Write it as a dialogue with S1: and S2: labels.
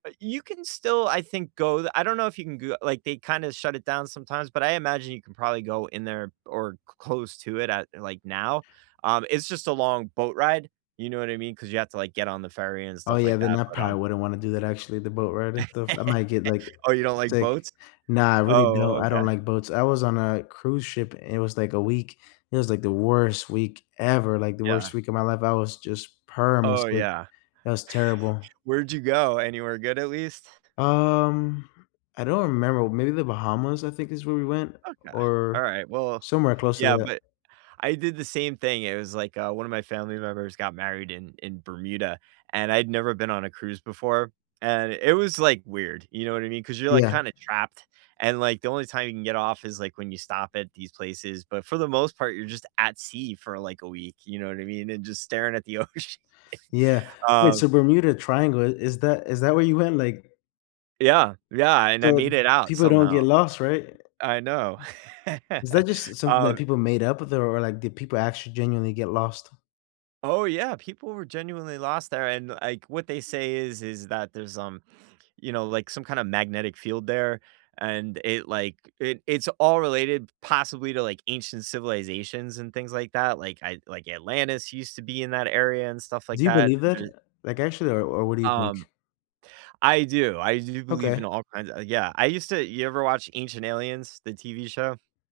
S1: Uh, you can still I think, go th I don't know if you can g like, they kinda shut it down sometimes, but I imagine you can probably go in there, or c close to it at, like, now, um, it's just a long boat ride, you know what I mean, 'cause you have to, like, get on the ferry and
S2: Oh,
S1: stuff
S2: yeah,
S1: like
S2: then
S1: that,
S2: I
S1: but, um
S2: probably wouldn't wanna do that actually, the boat ride and stuff. I might get, like,
S1: Oh, you don't like
S2: sick.
S1: boats?
S2: Nah, I really
S1: Oh,
S2: don't I
S1: okay.
S2: don't like boats. I was on a cruise ship and it was, like, a week, it was, like, the worst week ever, like, the
S1: Yeah.
S2: worst week of my life, I was just perm it's
S1: Oh,
S2: like,
S1: yeah.
S2: it was terrible.
S1: Where'd you go? Anywhere good at least?
S2: Um, I don't remember, maybe the Bahamas, I think, is where we went,
S1: Okay.
S2: or
S1: Alright, well
S2: somewhere close to
S1: yeah,
S2: that.
S1: but I did the same thing, it was like, uh, one of my family members got married in in Bermuda, and I'd never been on a cruise before, and it was, like, weird, you know what I mean, 'cause you're, like,
S2: Yeah.
S1: kinda trapped, and, like, the only time you can get off is, like, when you stop at these places, but for the most part, you're just at sea for, like, a week, you know what I mean, and just staring at the ocean.
S2: Yeah. Wait, so,
S1: Um
S2: Bermuda Triangle, i is that is that where you went? Like
S1: Yeah. Yeah, and I
S2: So,
S1: made it out,
S2: people don't
S1: somehow.
S2: get lost, right?
S1: I know.
S2: Is that just s something that
S1: Um,
S2: people
S1: eh
S2: made up, or there or, like, did people actually genuinely get lost?
S1: Oh, yeah, people were genuinely lost there, and, like, what they say is is that there's, um, you know, like, some kinda magnetic field there, and it like, it it's all related possibly to, like, ancient civilizations and things like that, like, I like, Atlantis used to be in that area and stuff like
S2: Do you
S1: that,
S2: believe that?
S1: and eh
S2: Eh, like, actually, or or what do you think?
S1: Um, I do, I do believe
S2: Okay.
S1: in all kinds o yeah, I used to you ever watch Ancient Aliens, the TV show?